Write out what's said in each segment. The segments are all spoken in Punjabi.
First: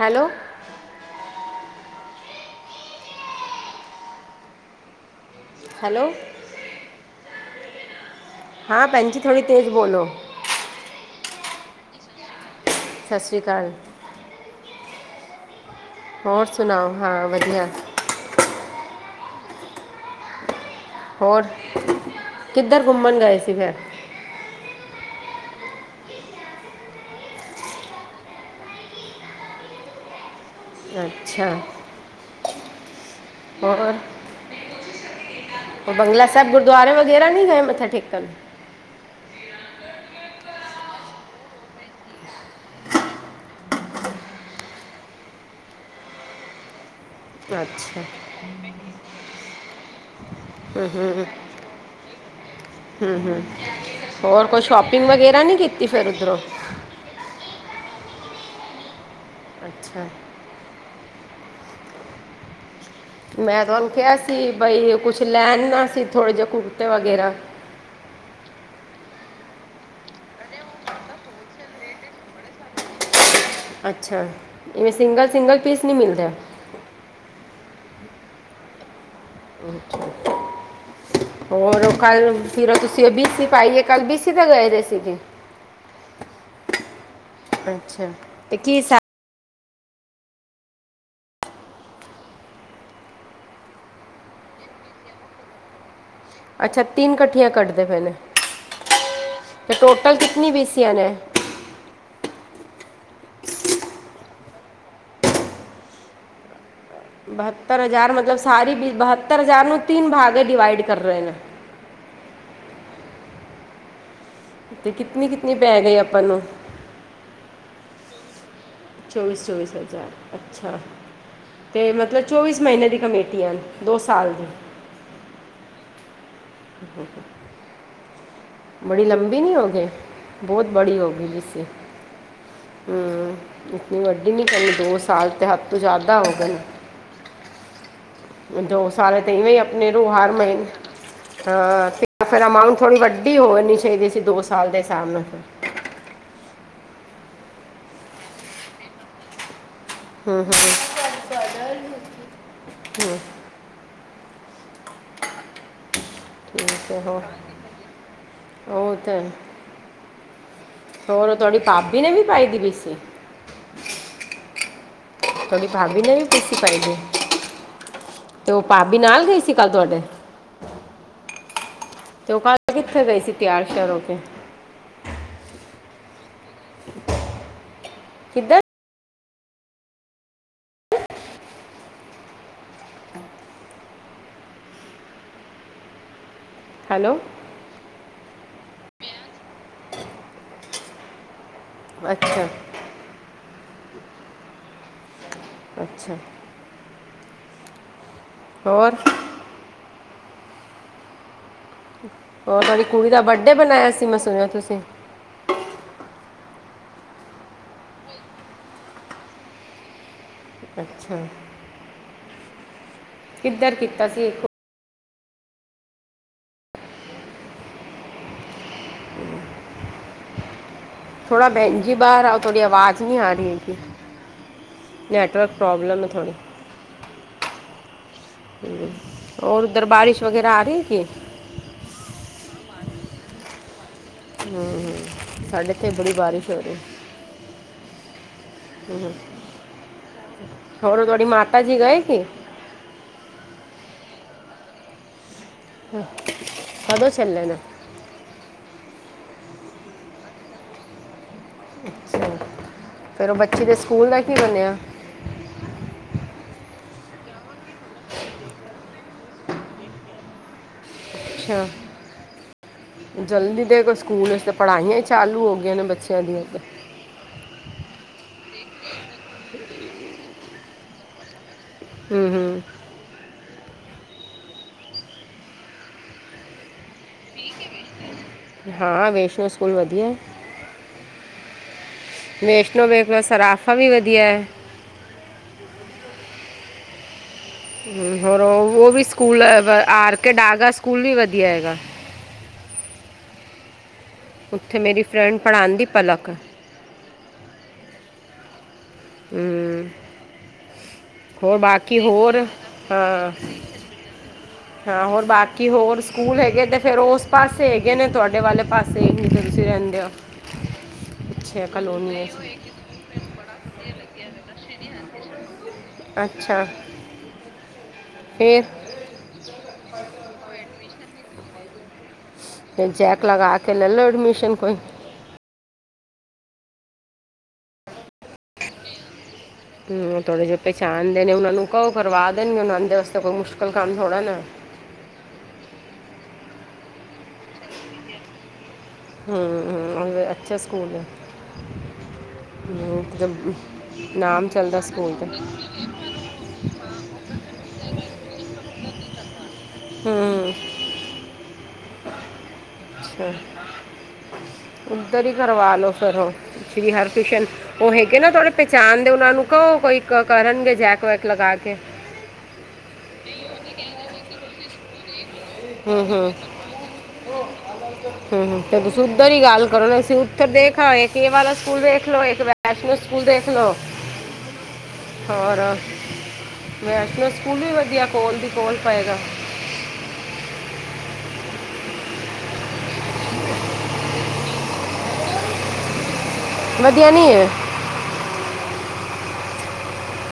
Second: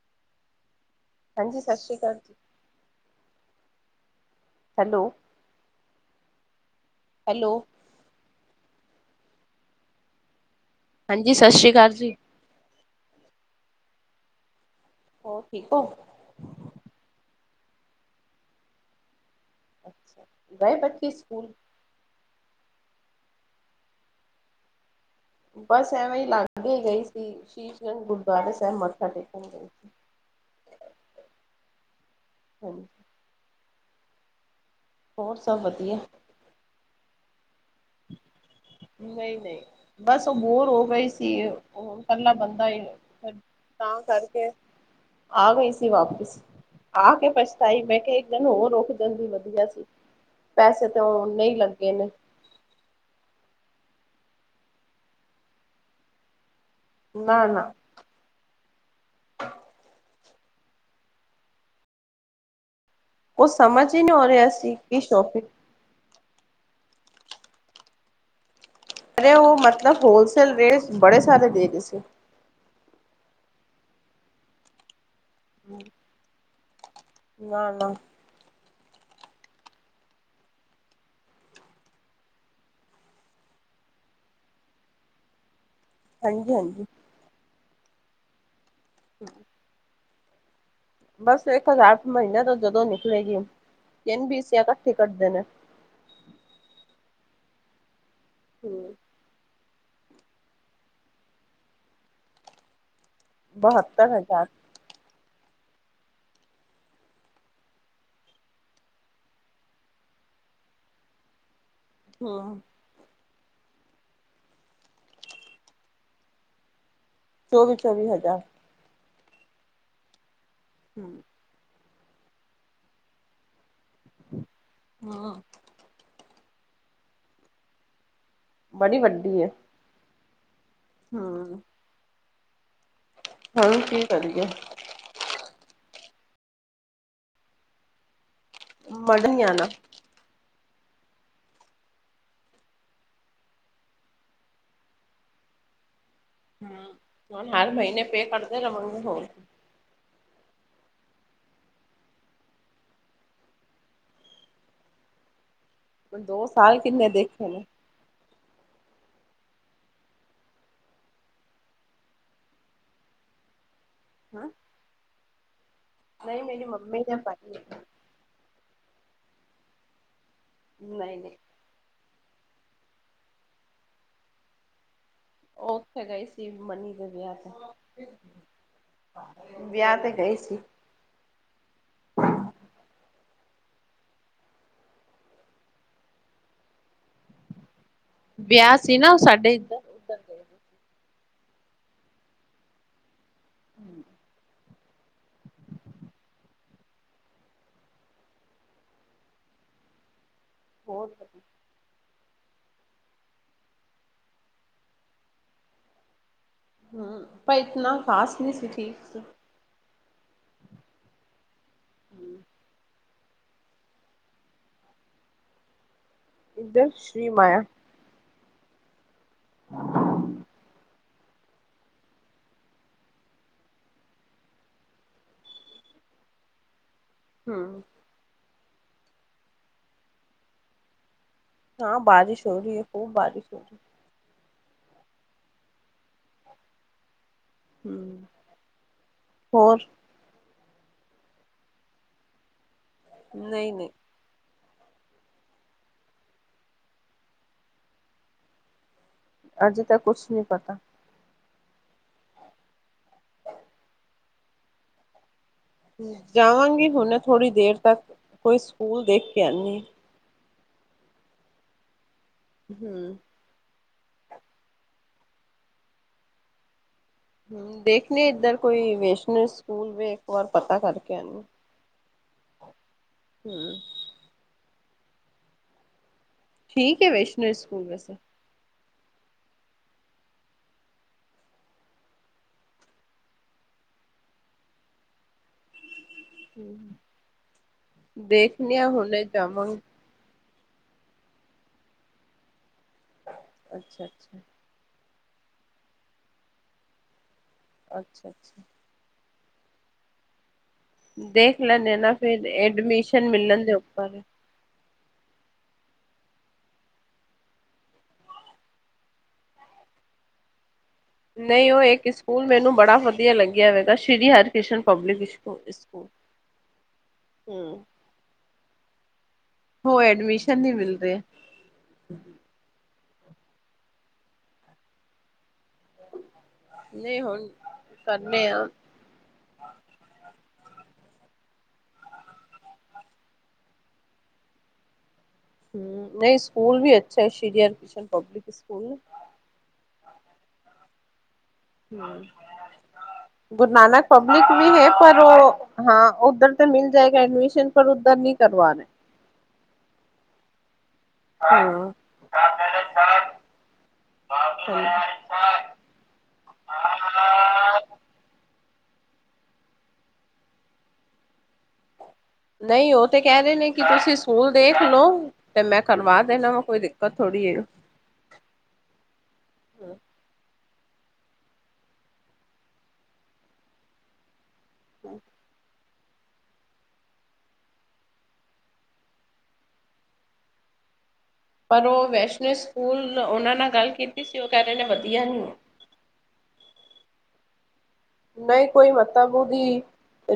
ਹੈਲੋ ਹਾਂਜੀ ਸਾਸ਼ ਸ਼੍ਰੀ ਕਾਲ ਜੀ। Hello hello hello. ਹਾਂ ਭੈਣ ਜੀ ਥੋੜੀ ਤੇਜ਼ ਬੋਲੋ। ਹਾਂਜੀ, ਸਤਿ ਸ਼੍ਰੀ ਅਕਾਲ ਜੀ। ਸਤਿ ਸ਼੍ਰੀ ਅਕਾਲ। ਹੋਰ ਠੀਕ ਓ? ਹੋਰ ਸੁਣਾਓ ਹਾਂ ਵਧੀਆ। ਅੱਛਾ ਗਏ ਬੱਚ। ਹੋਰ, ਕਿੱਧਰ ਘੁੰਮਣ ਗਏ ਸੀ ਫਿਰ। ਬਸ ਐਵੇਂ ਹੀ ਲਾਗੇ ਗਈ ਸੀ, ਸ਼ੀਸ਼ਗੰਜ ਗੁਰਦੁਆਰੇ ਸਾਹਿਬ ਮੱਥਾ ਟੇਕਣ ਗਏ। [inaudible] ਅੱਛਾ। ਹਾਂ। ਹੋਰ। ਹੋਰ ਸਭ ਵਧੀਆ। ਤਾਂ ਗੁਰਦੁਆਰੇ ਵਗੈਰਾ ਨਹੀਂ ਗਏ ਮੱਥਾ ਟੇਕਣ। ਨਹੀਂ ਨਹੀਂ ਬਸ ਉਹ ਬੋਰ ਹੋ ਗਈ ਸੀ। ਇਕੱਲਾ ਬੰਦਾ ਈ ਏ ਤਾਂ ਕਰਕੇ। ਆ ਗਈ ਸੀ ਵਾਪਿਸ ਆ ਕੇ ਪਛਤਾਈ ਮੈਂ ਅੱਛਾ ਕਿਹਾ ਇੱਕ ਦਿਨ ਹੋਰ ਰੁਕ ਜਾਂਦੀ ਵਧੀਆ ਸੀ, ਪੈਸੇ ਤਾਂ ਉਹਨੇ ਹੀ ਲੱਗੇ ਨੇ। ਹੂੰ ਹੂੰ ਹੋਰ ਕੋਈ ਸ਼ੋਪਿੰਗ ਵਗੈਰਾ ਨੀ ਕੀਤੀ ਫਿਰ ਉਧਰੋਂ। ਨਾ ਨਾ। ਅੱਛਾ। ਕੁਛ ਮੈਂ ਸਮਝ ਤੁਹਾਨੂੰ ਹੀ ਨਹੀਂ ਕਿਹਾ ਹੋ ਰਿਹਾ ਸੀ, ਬਈ ਕਿ ਕੁਛ ਸ਼ੋਪਿੰਗ ਲੈਣਾ ਸੀ ਥੋੜੇ ਜਿਹੇ ਕੁੜਤੇ ਵਗੈਰਾ। ਅਰੇ ਉਹ ਮਤਲਬ ਹੋਲਸੇਲ ਰੇਟ ਬੜੇ ਸਾਰੇ ਦੇ ਰਹੇ ਸੀ। ਅੱਛਾ ਏ ਸਿੰਗਲ ਸਿੰਗਲ ਪੀਸ ਨਹੀਂ ਮਿਲਦੇ। ਨਾ ਨਾ। ਅੱਛਾ। ਹੋਰ ਕੱਲ ਫਿਰ ਉਹ ਤੁਸੀਂ ਉਹ ਬੀ ਸੀ ਪਾਈ ਏ, ਕੱਲ ਬੀਸੀ ਤੋਂ ਗਏ ਹੋਏ ਸੀਗੇ। ਹਾਂਜੀ ਹਾਂਜੀ। ਅੱਛਾ, ਤੇ ਕੀ ਸ [inaudible] ਬਸ ਇੱਕ ਹਜਾਰਰ ਮਹੀਨੇ ਤੋਂ ਜਦੋਂ ਨਿਕਲੇਗੀ ਤਿੰਨ ਬੀ ਸੀ ਆ ਇਕੱਠੇ ਕੱਢਦੇ ਨੇ। ਅੱਛਾ, ਤਿੰਨ ਕੱਠੀਆਂ ਕੱਢਦੇ ਪਏ ਨੇ। ਹਾਂ। ਤੇ ਟੋਟਲ ਕਿਤਨੀ ਬੀ ਸੀਆਂ ਨੇ? ਬਹੱਤਰ ਹਜ਼ਾਰ। ਬਹੱਤਰ ਹਜ਼ਾਰ ਮਤਲਬ ਸਾਰੀ ਬ ਬਹੱਤਰ ਹਜ਼ਾਰ ਨੂੰ ਤਿੰਨ ਭਾਗ ਮੇ ਡਿਵਾਈਡ ਕਰ ਰਹੇ ਨੇ। ਹਾਂ। ਤੇ ਕਿਤਨੀ ਕਿਤਨੀ ਪੈ ਗਈ ਆਪਾਂ ਨੂੰ? ਚੌਵੀ ਚੌਵੀ ਹਜ਼ਾਰ। ਚੌਵੀਸ ਚੌਵੀਸ ਹਜ਼ਾਰ ਅੱਛਾ। ਹੂੰ। ਤੇ ਮਤਲਬ ਚੌਵੀਸ ਮਹੀਨੇ ਦੀ ਕਮੇਟੀ ਹਨ, ਦੋ ਸਾਲ ਦੀ। ਹਾਂ। ਬੜੀ ਲੰਬੀ ਵੱਡੀ ਹੈ ਨੀ ਹੋ ਗਏ। ਬਹੁਤ ਬੜੀ ਹੋ ਗਈ ਹੂੰ ਲਿੱਸੀ, ਹਮਮ ਹੁਣ ਕੀ ਇਤਨੀ ਵੱਡੀ ਨੀ ਕਰੀਏ ਕਰਨੀ, ਦੋ ਸਾਲ ਤੇ ਹੱਦ ਤੋਂ ਜਾਦਾ ਹੋ ਗਏ ਨੇ। ਦੋ ਸਾਲ ਮਜ਼ਾ ਤੇ ਨੀ ਇਵੇ ਈ ਆਣਾ ਆਪਣੇ ਨੂੰ ਹਰ ਮਹੀਨੇ ਹਾਂ ਤੇ ਫੇਰ ਅਮਾਊਂਟ ਥੋੜੀ ਵੱਡੀ ਹੋਣੀ ਚਾਹੀਦੀ ਸੀ ਦੋ ਸਾਲ ਦੇ ਹਿਸਾਬ ਨਾਲ ਹਮ, ਹੁਣ ਹਰ ਮਹੀਨੇ ਪੇਅ ਕਰਦੇ ਰਵਾਂਗੇ ਹੋਰ ਹਮ ਹਮ ਹਮ [unintelligible] [inaudible] ਹੁਣ ਦੋਸਤ [unintelligible] [unintelligible] ਉਹ ਤੇ ਹੈ ਈ ਹੋਰ ਉਹ ਤੁਆਡੀ ਭਾਬੀ ਨੇ ਵੀ ਪਾਈ ਦੀ ਬੀ ਸੀ ਹੈਂ [unintelligible] ਤੁਹਾਡੀ ਭਾਬੀ ਨੇ ਵੀ ਬੀ ਸੀ ਪਾਈ ਜੇ ਮੰਮੀ ਨੇ ਪਾਈ ਤੇ ਉਹ ਭਾਬੀ ਨਾਲ ਗਈ ਸੀ ਕੱਲ੍ਹ ਤੁਹਾਡੇ। ਨਹੀਂ ਨਹੀਂ ਤੇ ਉਹ ਕੱਲ ਕਿੱਥੇ ਗਈ ਸੀ ਤਿਆਰ ਸ਼ੈਆਰ ਹੋ ਕੇ? ਉਹ ਉੱਥੇ ਗਈ ਸੀ ਮਨੀ ਦੇ ਵਿਆਹ ਤੇ। ਕਿੱਧਰ ਵਿਆਹ ਤੇ ਗਈ ਸੀ। ਹੈਲੋ ਵਿਆਹ ਸੀ ਨਾ ਉਹ ਸਾਡੇ ਇੱਧਰ। ਉੱਧਰ ਗਏ ਸੀ ਅੱਛਾ ਹਮ [inaudible] ਅੱਛਾ ਹੋਰ ਹੋਰ ਫਿਰ ਹੋਰ ਤੁਆਡੀ ਕੁੜੀ ਦਾ ਬਰਡੇ ਬਣਾਇਆ ਸੀ, ਮੈਂ ਸੁਣਿਆ ਤੁਸੀਂ? ਹਾਂ, ਪਰ ਇਤਨਾ ਖ਼ਾਸ ਨੀ ਸੀ ਠੀਕ ਸੀ। ਅੱਛਾ ਕਿੱਧਰ ਕੀਤਾ ਸੀ ਇੱਕੋ ਇੱਧਰ ਸ਼੍ਰੀ ਮਾਯਾ [inaudible] ਥੋੜ੍ਹਾ ਬੈਹਨ ਜੀ ਬਾਹਰ ਆਓ ਥੋੜ੍ਹੀ ਆਵਾਜ਼ ਨੀ ਆ ਰੀ ਹੈਗੀ। ਨੈੱਟਵਰਕ ਪ੍ਰੋਬਲਮ ਏ ਥੋੜ੍ਹੀ ਹਮ ਹੋਰ ਉੱਧਰ ਬਾਰਿਸ਼ ਵਗੈਰਾ ਆ ਰੀ ਕਿ ਹਾਂ ਬਾਰਿਸ਼ ਹੋ ਰੀ ਏ ਖੂਬ ਬਾਰਿਸ਼ ਹੋ ਰੀ ਹਮ ਸਾਡੇ ਇੱਥੇ ਵੀ ਬੜੀ ਬਾਰਿਸ਼ ਹੋ ਰੀ। ਹੂੰ ਹੋਰ ਹੋਰ ਓ ਤੁਹਾਡੀ ਮਾਤਾ ਜੀ ਗਏ ਸੀ। ਨਈ ਨਈ। ਕਦੋਂ ਚੱਲੇ ਨੇ। ਅਜੇ ਤਾਂ ਕੁਛ ਨੀ ਪਤਾ ਅੱਛਾ ਫੇਰ ਓ ਬੱਚੇ ਦੇ ਸਕੂਲ ਦਾ ਕੀ ਬਣਿਆ ਜਾਵਾਂਗੀ ਹੁਣੇ ਥੋੜ੍ਹੀ ਦੇਰ ਤੱਕ, ਕੋਈ ਸਕੂਲ ਦੇਖ ਕੇ ਆਨੀ ਹੂੰ [unintelligible] ਪੜ੍ਹਾਈਆਂ ਈ ਚਾਲੂ ਹੋ ਗਈਆਂ ਨੇ ਬੱਚਿਆਂ ਦੀਆਂ ਤੇ ਹੂੰ ਵੇਖਣੇ ਏਧਰ ਕੋਈ ਵੈਸ਼ਨਲ ਸਕੂਲ ਵੀ ਇੱਕ ਵਾਰ ਪਤਾ ਕਰਕੇ ਆਨੇ। ਹੂੰ ਹੂੰ। [inaudible] ਠੀਕ ਏ ਵੈਸ਼ਨਰ ਸਕੂਲ ਵੈਸੇ। ਹਾਂ ਵੈਸ਼ਨਰ ਸਕੂਲ ਵਧੀਆ। ਵੈਸ਼ਨੋ ਵੇਖਲੋ ਸਰਾਫਾ ਵੀ ਵਧੀਆ ਐ। [unintelligible] ਹੋਰ ਓ ਦੇਖਣੇ ਆ ਓ ਵੀ ਹੁਣੇ ਸਕੂਲ ਜਾਵਾਂਗੀ ਆ ਆਰ ਕੇ ਡਾਗਾ ਸਕੂਲ ਵੀ ਵਧੀਆ ਏਗਾ। ਅੱਛਾ ਅੱਛਾ। ਓਥੇ ਮੇਰੀ ਫਰੈਂਡ ਪੜ੍ਹਾਂਦੀ ਪਲਕ। ਅੱਛਾ ਅੱਛਾ। ਹੂੰ ਹੋਰ ਦੇਖ ਲੈਂਣੇ ਏ ਬਾਕੀ ਨਾ ਹੋਰ ਫੇਰ ਐਡਮਿਸ਼ਨ ਹਾਂ ਮਿਲਣ ਦੇ ਉੱਪਰ ਐ। ਹਾਂ ਹੋਰ ਬਾਕੀ ਹੋਰ ਸਕੂਲ ਹੈਗੇ ਤੇ ਫੇਰ ਓਸ ਪਾਸੇ ਹੈਗੇ ਨੇ ਤੁਆਡੇ ਵਾਲੇ ਪਾਸੇ। ਸੇਈ ਜਿੱਧਰ ਤੁਸੀਂ ਰੈਂਦੇ ਓ। ਨਈ ਓ ਇੱਕ ਸਕੂਲ ਮੈਨੂੰ ਬੜਾ ਵਧੀਆ ਲੱਗਿਆ ਵੈਗਾ ਸ਼੍ਰੀ ਹਰਿਕ੍ਰਿਸ਼ਨ ਪਬਲਿਕ ਸਕੂਲ ਅੱਛਾ- ਹੂੰ ਫੇਰ। ਹੋ ਐਡਮਿਸ਼ਨ ਨ੍ਹੀਂ ਮਿਲ ਰਿਆ। ਕੋਈ ਜੈਕ ਲਗਾ ਕੇ ਲੱਲ ਲੋ ਐਡਮਿਸ਼ਨ ਕੋਈ। ਨਈ ਹੁਣ ਕਰਨੇ ਆਂ। ਹੂੰ ਥੋੜ੍ਹੇ ਜੇ ਪੈੈਸ਼ਾਣ ਦੇ ਨੇ ਓਨਾਂ ਨੂੰ ਕਓ ਕਰਵਾ ਦੇਣਗੇ, ਓਨਾ ਦੇ ਅਸਤੇ ਕੋਈ ਮੁਸ਼ਕਲ ਕੰਮ ਥੋੜ੍ਹਾ ਨਾ। ਹੂੰ ਨਈ ਸਕੂਲ ਵੀ ਅੱਛਾ ਸ਼੍ਰੀ ਹਰ ਕ੍ਰਿਸ਼ਨ ਪਬਲਿਕ ਸਕੂਲ। ਹੂੰ ਹੂੰ ਓ ਅੱਛਾ ਸਕੂਲ ਏ। ਹੂੰ, ਗੁਰੂ ਨਾਨਕ ਨਾਮ ਪਬਲਿਕ ਵੀ ਚੱਲਦਾ ਹੈ, ਸਕੂਲ ਪਰ ਦਾ ਓ ਹਾਂ ਓਧਰ ਤੇ ਮਿਲ ਜਾਏਗਾ ਐਡਮਿਸ਼ਨ, ਪਰ ਓਧਰ ਨੀ ਕਰਵਾਨਾ। ਹੂੰ ਹਾਂ ਅੱਛਾ ਓਧਰ ਈ ਕਰਵਾ ਲੋੋ ਫੇਰ ਹੁਣ ਸ਼੍ਰੀ ਹਰਕ੍ਰਿਸ਼ਨ ਓ ਹੈਗੇ ਨਾ ਤਾਡੇ ਪੈਚਾਣ ਦੇ ਓਨਾਂ ਨੂੰ ਕਓ ਕੋਈ ਕਰਨਗੇ ਜੈਕ ਵੈਕ ਲਗਾ ਕੇ। ਨਈ ਓ ਤੇ ਕੈ ਰੈ ਨੇ ਕੀ ਤੁਸੀਂ ਸੂਲ ਦੇਖ ਲੋ। ਤੇ ਮੈਂ ਹੂੰ ਕਰਵਾ ਹੂੰ ਦੇਣਾ ਵਾ ਕੋਈ ਦਿੱਕਤ ਥੋੜ੍ਹੀ ਏ। ਹੂੰ ਤੇ ਤੁਸੀਂ ਉੱਧਰ ਈ ਗੱਲ ਕਰੋ ਅਸੀਂ ਉੱਥਰ ਦੇਖ ਆਏ ਕੀ ਏ ਵਾਲਾ ਸਕੂਲ ਦੇਖ ਲੋ। ਇੱਕ ਵੈੈਸ਼਼ਨੋ ਸਕੂਲ ਦੇਖ ਲੋ। [inaudible] ਹੋਰ ਵੈਸ਼ਨੋ ਸਕੂਲ ਵੀ ਵਧੀਆ ਕੋਲ ਦੀ ਕੋਲ ਪਏਗਾ। ਪਰ ਓ ਵੈਸ਼ਨੋ ਸਕੂਲ ਓਨਾਂ ਨਾਲ ਗੱਲ ਕੀਤੀ ਸੀ, ਓ ਕੈ ਰੈ ਵਧੀਆ ਨੇ ਵਧੀਆ ਨੀ ਏ। ਵਧਿਆ ਨੀ ਏ। ਨਈ ਕੋਈ ਮਤਬ ਓਦੀ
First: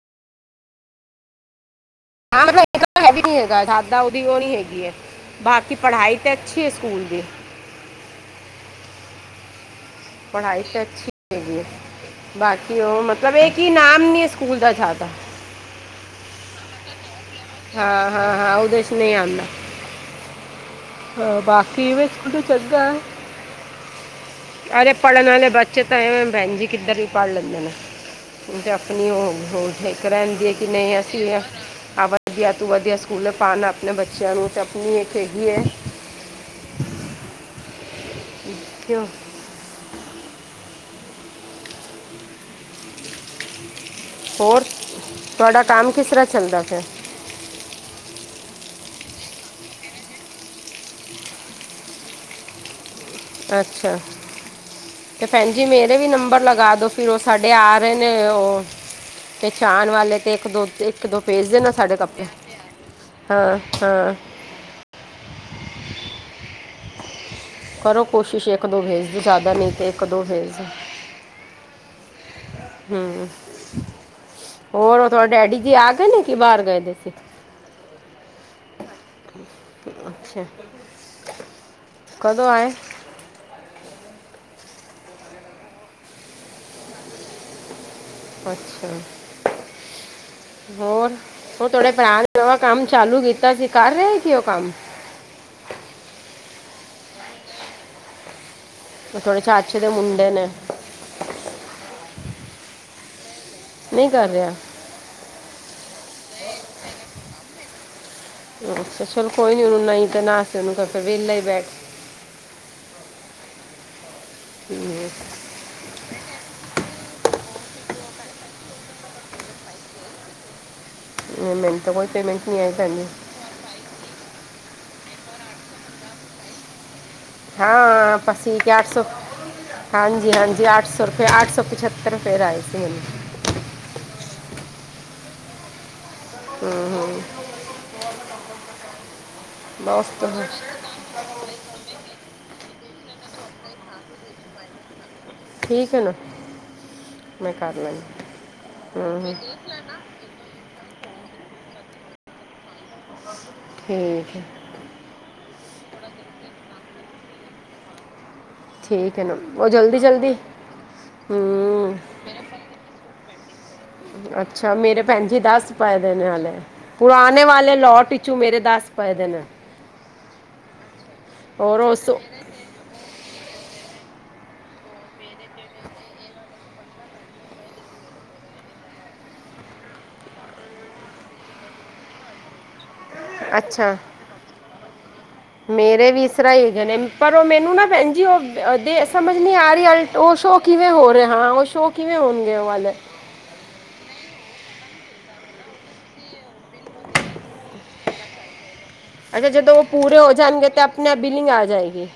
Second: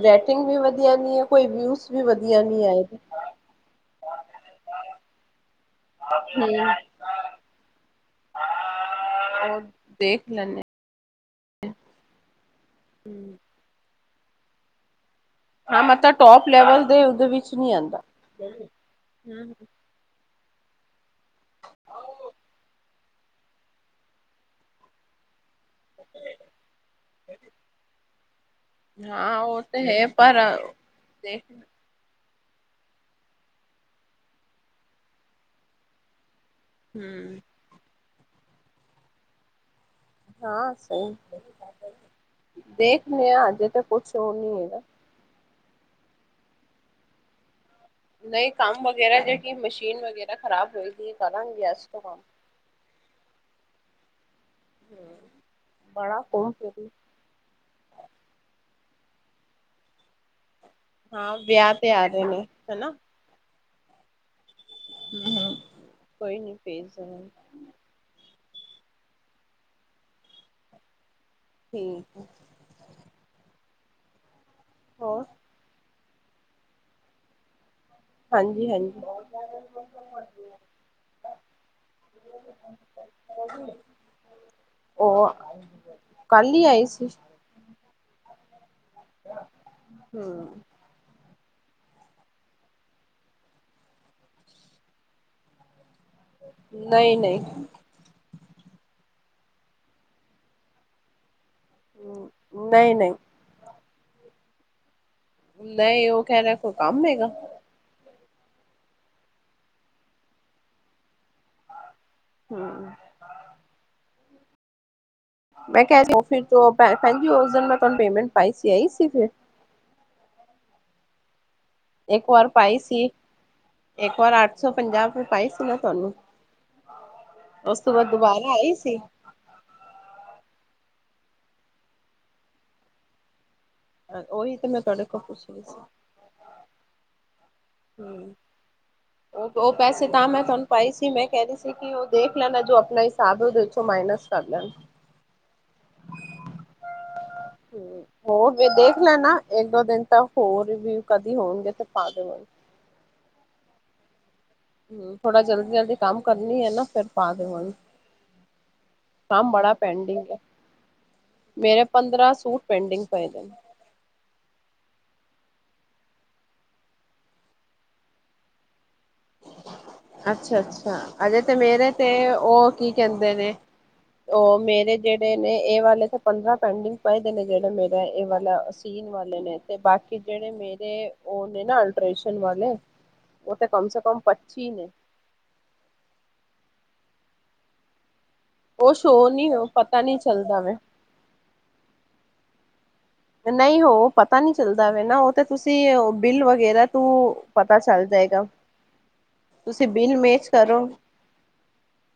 ਰੇਟਿੰਗ ਵੀ ਵਧੀਆ ਨੀ ਏ, ਕੋਈ ਵਿਊਜ਼ ਵੀ ਵਧੀਆ ਹਾਂ ਮਤਲਬ ਨਹੀਂ ਆਏ। ਇੱਕਦਮ ਹੈਵੀ ਨੀ ਹੈਗਾ, ਸਾਦਾ ਓਦੀ ਓ ਨੀ ਹੈਗੀ ਏ। ਬਾਕੀ ਪੜ੍ਹਾਈ ਤੇ ਅੱਛੀ ਏ ਹਮ। ਸਕੂਲ ਦੀ। [unintelligible] ਪੜ੍ਹਾਈ ਲੈਂਦੇ ਤੇ ਅੱਛੀ ਹੈਗੀ ਏ, ਬਾਕੀ ਓ ਮਤਲਬ ਏ ਕੀ ਨਾਮ ਨੀ ਸਕੂਲ ਦਾ ਜ਼ਾਦਾ। ਹਾਂ ਮਤਲਬ ਟੋਪ ਲੈਵਲ ਦੇ- ਓਦੇ ਵਿੱਚ ਨੀ ਆਂਦਾ। ਹਾਂ ਹਾਂ ਹਾਂ ਉਹਦੇ 'ਚ ਨਹੀਂ ਆਉਂਦਾ ਹਾਂ ਬਾਕੀ ਇਵੇਂ ਸਕੂਲ ਤੇ ਚਲਦਾ, ਅਰੇ ਪੜ੍ਹਨ ਵਾਲੇ ਬਚ ਚੇ ਤਾਂ ਐਵੇਂ ਬੈਣ ਜੀ ਕਿੱਧਰ ਵੀ ਪੜ੍ਹ ਲੈਂਦੇ ਨੇ। ਤੇ ਆਪਣੀ ਹਾਂ ਉਹ ਤੇ ਠੀਕ ਹੈ ਪਰ ਰਹਿੰਦੀ ਹੈ ਕਿ ਨਹੀਂ ਅਸੀਂ ਦੇਖ ਆ ਵਧੀਆ ਤੋਂ ਵਧੀਆ ਸਕੂਲ ਪਾਉਣ ਆਪਣੇ ਬੱਚਿਆਂ ਨੂੰ ਤੇ ਆਪਣੀ ਇੱਕ ਹੈਗੀ ਹੈ। ਹਮ। ਪਖਓ। ਹਾਂ ਸਹੀ ਗੱਲ ਏ, ਦੇਖਦੇ ਹ ਅਜੇ ਤ ਹੋਰ ਤੁਹਾਡਾ ਕੰਮ ਕਿਸ ਤਰ੍ਹਾਂ ਚੱਲਦਾ ਪੈਂਦਾ। ਨਹੀਂ ਕੰਮ ਵਗੈਰਾ ਜਿ ਕਿ ਮਸ਼ੀਨ ਵਗੈਰਾ ਖ਼ਰਾਬ ਹੋਗੀ ਕਰਾਂ ਗੈਸ ਤੋਂ ਕੰਮ। ਅੱਛਾ ਤੇ ਭੈਣ ਜੀ ਮੇਰੇ ਵੀ ਬੜਾ ਨੰਬਰ ਘੁੰਮ ਲਗਾ ਦੋ ਲ ਫਿਰ ਉਸ ਸਾਡੇ ਆ ਰਹੇ ਨੇ ਉਹ ਪਹਿਚਾਣ ਵਾਲੇ ਤੇ ਇੱਕ ਦੋ ਤ ਇਕ ਦੋਂ ਹਾਂ ਭੇਜਦੇ ਨਾ ਵਿਆਹ ਤੇ ਸਾਡੇ ਆ ਰਹੇ ਕੱਪੜੇ ਨੇ ਹਾਂ-ਹਾਂ। ਹਮ-ਹਮ ਕੋਈ ਨੀ ਪੇਜ਼ ਦਾ ਕਰੋ ਕੋਸ਼ਿਸ਼ ਇੱਕ, ਦੋ ਭੇਜ ਦ ਜ਼ਿਆਦਾ ਨਹੀਂ ਤੇ ਇੱਕ, ਦੋ ਭੇਜਦੋ। ਠੀਕ ਹੈ। ਹਮ, ਹੋਰ ਤੁਥਡੇ ਡੈਡੀ ਜੀ ਆ ਗਏ ਨੇ ਕੀ ਬਾਹਰ ਗਏ ਸੀ। ਹਾਂਜੀ ਹਾਂਜੀ ਅੱਛਾ ਕਦੋਂ ਆਏ। ਉਹ ਕੱਲ ਹੀ ਆਏ ਸੀ। ਅੱਛਾ। ਹਮ। ਹੋਰ ਉਹ ਥੋੜੇ ਭਰਾ ਨੇ ਉਹ ਕੰਮ ਚਾਲੂ ਕੀਤਾ ਸੀ ਕਰ ਰਹੇ ਸੀ ਉਹ ਕੰਮ। ਨਹੀਂ-ਨਹੀਂ। ਤੇ ਤੁਹਾਡੇ ਚਾਚੇ ਦੇ ਮੁੰਡੇ ਨੇ। ਨਹੀਂ-ਨਹੀਂ। ਨਹੀਂ ਕਰ ਰਿਹਾ। ਨਹੀਂ ਉਹ ਕਹਿ ਰਿਹਾ ਕੋਈ ਕੰਮ ਹੈਗਾ। ਅੱਛਾ ਚਲੋ ਕੋਈ ਨੀ ਉਹਨੂੰ ਨਹੀਂ ਤੇ ਨਾ ਸਹੀ, ਉਹਨੂੰ ਤਾਂ ਫਿਰ ਵਿਹਲਾ ਹੀ ਬੈਠ ਹਮ। ਹਮ। ਮੈਂ ਕਹਿ ਸੀ ਉਹ ਫਿਰ ਓ ਮੈਂ ਪੈ ਪੈਂਜੀ ਉਸ ਦਿਨ ਪੇਮੈਂਟ ਪਾਈ ਸੀ ਆਈ ਸੀ ਫਿਰ। ਨਹੀਂ ਮੈਨੂੰ ਤਾਂ ਕੋਈ ਇੱਕ ਵਾਰ ਪੇਮੈਂਟ ਨਹੀਂ ਆਈ ਪਾਈ ਭੈਣ ਸੀ ਜੀ। ਇੱਕ ਵਾਰ ਅੱਠ ਸੌ ਪੰਜਾਹ ਰੁਪਏ ਪਏ ਸੀ ਨਾ ਤੁਹਾਨੂੰ। ਉਸ ਤੋਂ ਬਾਅਦ ਹਾਂ ਦੁਬਾਰਾ ਪਸੀ ਆਈ ਅੱਠ ਸੀ ਸੌ ਹਾਂਜੀ- ਹਾਂਜੀ ਅੱਠ ਸੌ ਰੁਪਏ, ਅੱਠ ਸੌ ਪਝੱਤਰ ਰੁਪਏ ਲ ਆਏ ਸੀ ਮੈਨੂੰ। ਉਹੀ ਤੇ ਮੈਂ ਤੁਹਾਡੇ ਕੋਲ ਪੁੱਛ ਰਹੀ ਸੀ। ਹਮ-ਹਮ। ਹਮ ਉਹ ਪੈਸੇ ਤਾਂ ਮੈਂ ਤੁਹਾਨੂੰ ਪਾਈ ਸੀ ਮੈਂ ਕਹਿ ਰਹੀ ਸੀ ਕਿ ਉਹ ਦੇਖ ਲੈਣਾ, ਜੋ ਆਪਣਾ ਹਿਸਾਬ ਹੈ ਉਹਦੇ ਵਿੱਚੋਂ ਮਾਈਨਸ ਕਰ ਲੈਣਾ। ਠੀਕ ਹੈ ਨਾ [unintelligible] ਮੈਂ ਕਰ ਲੈਂਦੀ ਹ ਹੋਰ ਵੀ ਦੇਖ ਹੂੰ ਹੂੰ, ਲੈਣਾ ਇੱਕ ਦੋ ਦਿਨ ਤਾਂ ਹੋਰ ਵੀ ਕਦੀ ਹੋਣਗੇ ਤੇ ਪਾਦੇਵਾਂਗੇ। ਠੀਕ ਹੈ। ਹਮ ਥੋੜਾ ਜਲਦੀ-ਜਲਦੀ ਕਮ ਕਰਨੀ ਹੈ ਨਾ ਫੇਰ ਪਾਦੇਵਾਂਗੀ। ਠੀਕ ਹੈ ਨਾ ਹਮ ਉਹ ਬੜਾ ਜਲਦੀ ਪੈਂਡਿੰਗ ਜਲਦੀ ਹੈ, ਮੇਰੇ ਹੂੰ ਪੰਦਰਾਂ ਸੂਟ ਪੈਂਡਿੰਗ ਪਏ ਦੇ ਨੇ। ਅੱਛਾ ਮੇਰੇ ਭੈਣ ਜੀ ਦੱਸ ਪਏ ਦੇਣੇ ਹਲੇ। ਪੁਰਾਣੇ ਵਾਲੇ ਲੋਟ ਈਚੂ ਮੇਰੇ ਦੱਸ ਅੱਛਾ-ਅੱਛਾ ਅਜੇ ਤੇ ਔਰ ਮੇਰੇ ਉਸ ਤੇ ਉਹ ਕੀ ਕਹਿੰਦੇ ਨੇ ਉਹ ਮੇਰੇ ਜਿਹੜੇ ਨੇ ਇਹ ਵਾਲੇ ਤੇ ਪੰਦਰਾਂ ਪੈਂਡਿੰਗ ਪਏ ਦੇ ਨੇ ਜਿਹੜੇ ਮੇਰਾ ਇਹ ਵਾਲਾ ਸੀਨ ਵਾਲੇ ਨੇ ਤੇ ਬਾਕੀ ਜੇਹੜੇ ਮੇਰੇ ਓਹ ਨੇ ਨਾ ਅਲਟਰੇਸ਼ਨ ਵਾਲੇ ਓਹ ਤੇ ਕਮ ਅੱਛਾ ਸੇ ਕਮ ਪੱਚੀ ਨੇ ਮੇਰੇ ਵੀ ਇਸ ਤਰਾ ਹੀ ਹੈਗੇ ਨੇ ਪਰ ਉਹ ਮੈਨੂੰ ਨਾ ਭੈਨ ਜੀ ਓਹ ਉਹ ਦੇ ਸ਼ੋ ਸਮਝ ਨੀ ਨਈ ਹੋ ਆ ਰਈ ਪਤਾ ਅਲਟ ਨੀ ਓਹ ਸ਼ੋਅ ਚੱਲਦਾ ਵੇ ਕਿਵੇਂ ਹੋ ਰਹੇ ਹਾਂ ਓਹ ਸ਼ੋਅ ਕਿਵੇਂ ਹੋਨਗੇ ਓਹ ਵਾਲੇ ਨਈ ਹੋ ਪਤਾ ਨਈ ਚੱਲਦਾ ਵੇ ਨਾ ਓਹ ਤੇ ਤੁਸੀਂ ਬਿੱਲ ਵਗੈਰਾ ਤੋਂ ਪਤਾ ਚੱਲ ਜਾਏਗਾ। [inaudible] ਅਗਰ ਜਦੋਂ ਓਹ ਤੁਸੀਂ ਬਿੱਲ ਪੂਰੇ ਹੋ ਮੇਚ ਜਾਨਗੇ ਤੇ ਕਰੋ ਆਪਨੇ-ਆਪ ਬਿਲਿੰਗ ਆ ਜਾਏਗੀ।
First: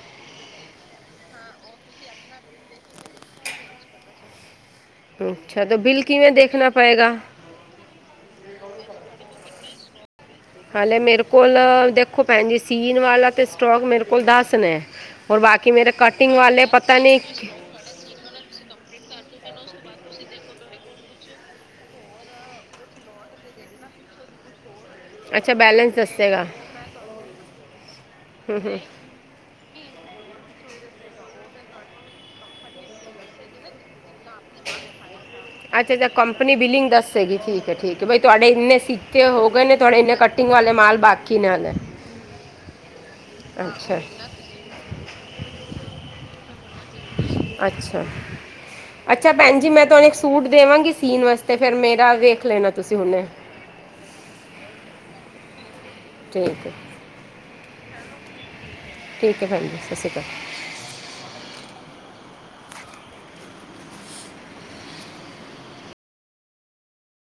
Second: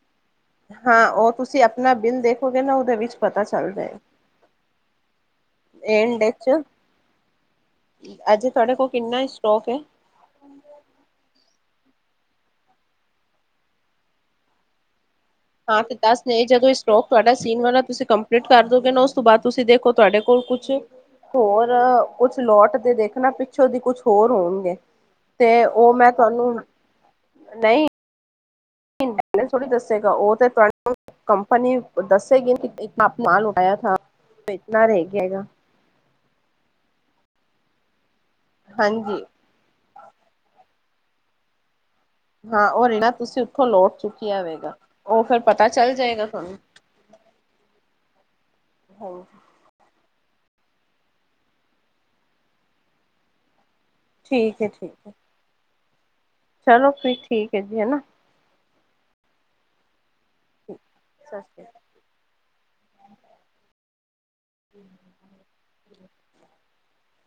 ਹਾਂ, ਓਹ ਤੁਸੀਂ ਆਪਨਾ ਬਿੱਲ ਦੇਖੋਗੇ ਨਾ ਓਹਦੇ ਵਿੱਚ ਪਤਾ ਚੱਲ ਜਾਏਗਾ। ਹੁੰ ਏਂਹਦੇ ਚ ਅਜੇ ਤੁਹਾਡੇ ਕੋਲ ਕਿੰਨੇ ਸਟੋਕ ਐ ਹਲੇ ਮੇਰੇ ਕੋਲ ਦੇਖੋ ਭੈਨਜੀ ਸੀਨ ਵਾਲਾ ਤੇ ਸਟੋਕ ਮੇਰੇ ਕੋਲ ਦਸ ਨੇ ਔਰ ਬਾਕੀ ਹਾਂ ਮੇਰੇ ਤੇ ਦੱਸ ਕਟਿੰਗ ਨੇ ਵਾਲੇ ਜਦੋਂ ਏਹ ਪਤਾ ਸਟੋਕ ਨਹੀਂ ਤੁਹਾਡਾ ਕਿ- ਸੀਨ ਵਾਲਾ ਤੁਸੀਂ ਕੰਮ ਜੇ ਕਰ ਦੋਗੇ ਨਾ ਉਸ ਤੋਂ ਬਾਅਦ ਤੁਸੀਂ ਦੇਖੋ ਤੁਆਡੇ ਕੋਲ ਕੁਛ ਹੋਰ ਕੁਛ ਲੌਟ ਦੇ ਦੇਖਣਾ ਪਿੱਛੋਂ ਦੀ ਕੁਛ ਹੋਰ ਹੋਨਗੇ। ਅੱਛਾ ਤੇ ਓਹ ਬੈਲੈਂਸ ਮੈਂ ਤੁਹਾਨੂੰ, ਨਈ ਹੇ-ਹੇ ਹਲੇ ਥੋੜੀ ਦੱਸੇਗਾ, ਉਹ ਤੇ ਤੁੂੰਹਾਨੂੰ ਕੰਪਨੀ ਦੱਸੇਗੀ ਇਤਨਾ ਮਾਲ ਉਠਾਇਆ ਥਾ, ਇਤਨਾ ਰਹਿ ਗਿਆ ਹੈਗਾ ਅੱਛਾ-ਅੱਛਾ, ਕੰਪਨੀ ਬਿਲਿੰਗ ਦੱਸੇਗੀ। ਠੀਕ ਹੈ-ਠੀਕ ਹੈ, ਬਈ ਤੁਹਾਡੇ ਇੰਨੇ ਹਾਂਜੀ ਸੀਤੇ ਹੋ ਐਨੇ ਤੁਆਡੇ ਇੰਨੇ ਕਟਿੰਗ ਵਾਲੇ ਮਾਲ ਬਾਕੀ ਨੇ ਹਲੇ ਹਾਂ, ਓਹ ਈ ਨਾ ਤੁਸੀਂ ਉੱਥੋਂ ਲੋਟ ਚੁੱਕੀ ਆਵੇਗਾ ਓਹ ਫਿਰ ਪਤਾ ਚੱਲ ਜਾਏਗਾ ਤੁਹਾਨੂੰ ਅੱਛਾ, ਅੱਛਾ ਹਾਂਜੀ ਭੈਨ ਜੀ ਮੈਂ ਤੁਹਾਨੂੰ ਇਕ ਸ ਸੂਟ ਦੇਵਾਂਗੀ ਸੀਨ ਵਾਸਤੇ, ਫੇਰ ਮੇਰਾ ਵੇਖ ਲੇਨਾ ਤੁਸੀਂ ਹੁਨੇ ਠੀਕ ਏ-ਠੀਕ ਏ ਠੀਕ ਹੈ ਚਲੋ, ਫਿਰ ਠੀਕ ਏ ਜੀ ਹੈਨਾ ਠੀਕ ਏ, ਹਾਂਜੀ, ਸਤਿ ਸ਼੍ਰੀ ਅਕਾਲ। ਠੀਕ, ਸਤਿ ਸ਼੍ਰੀ ਅਕਾਲ। [inaudible]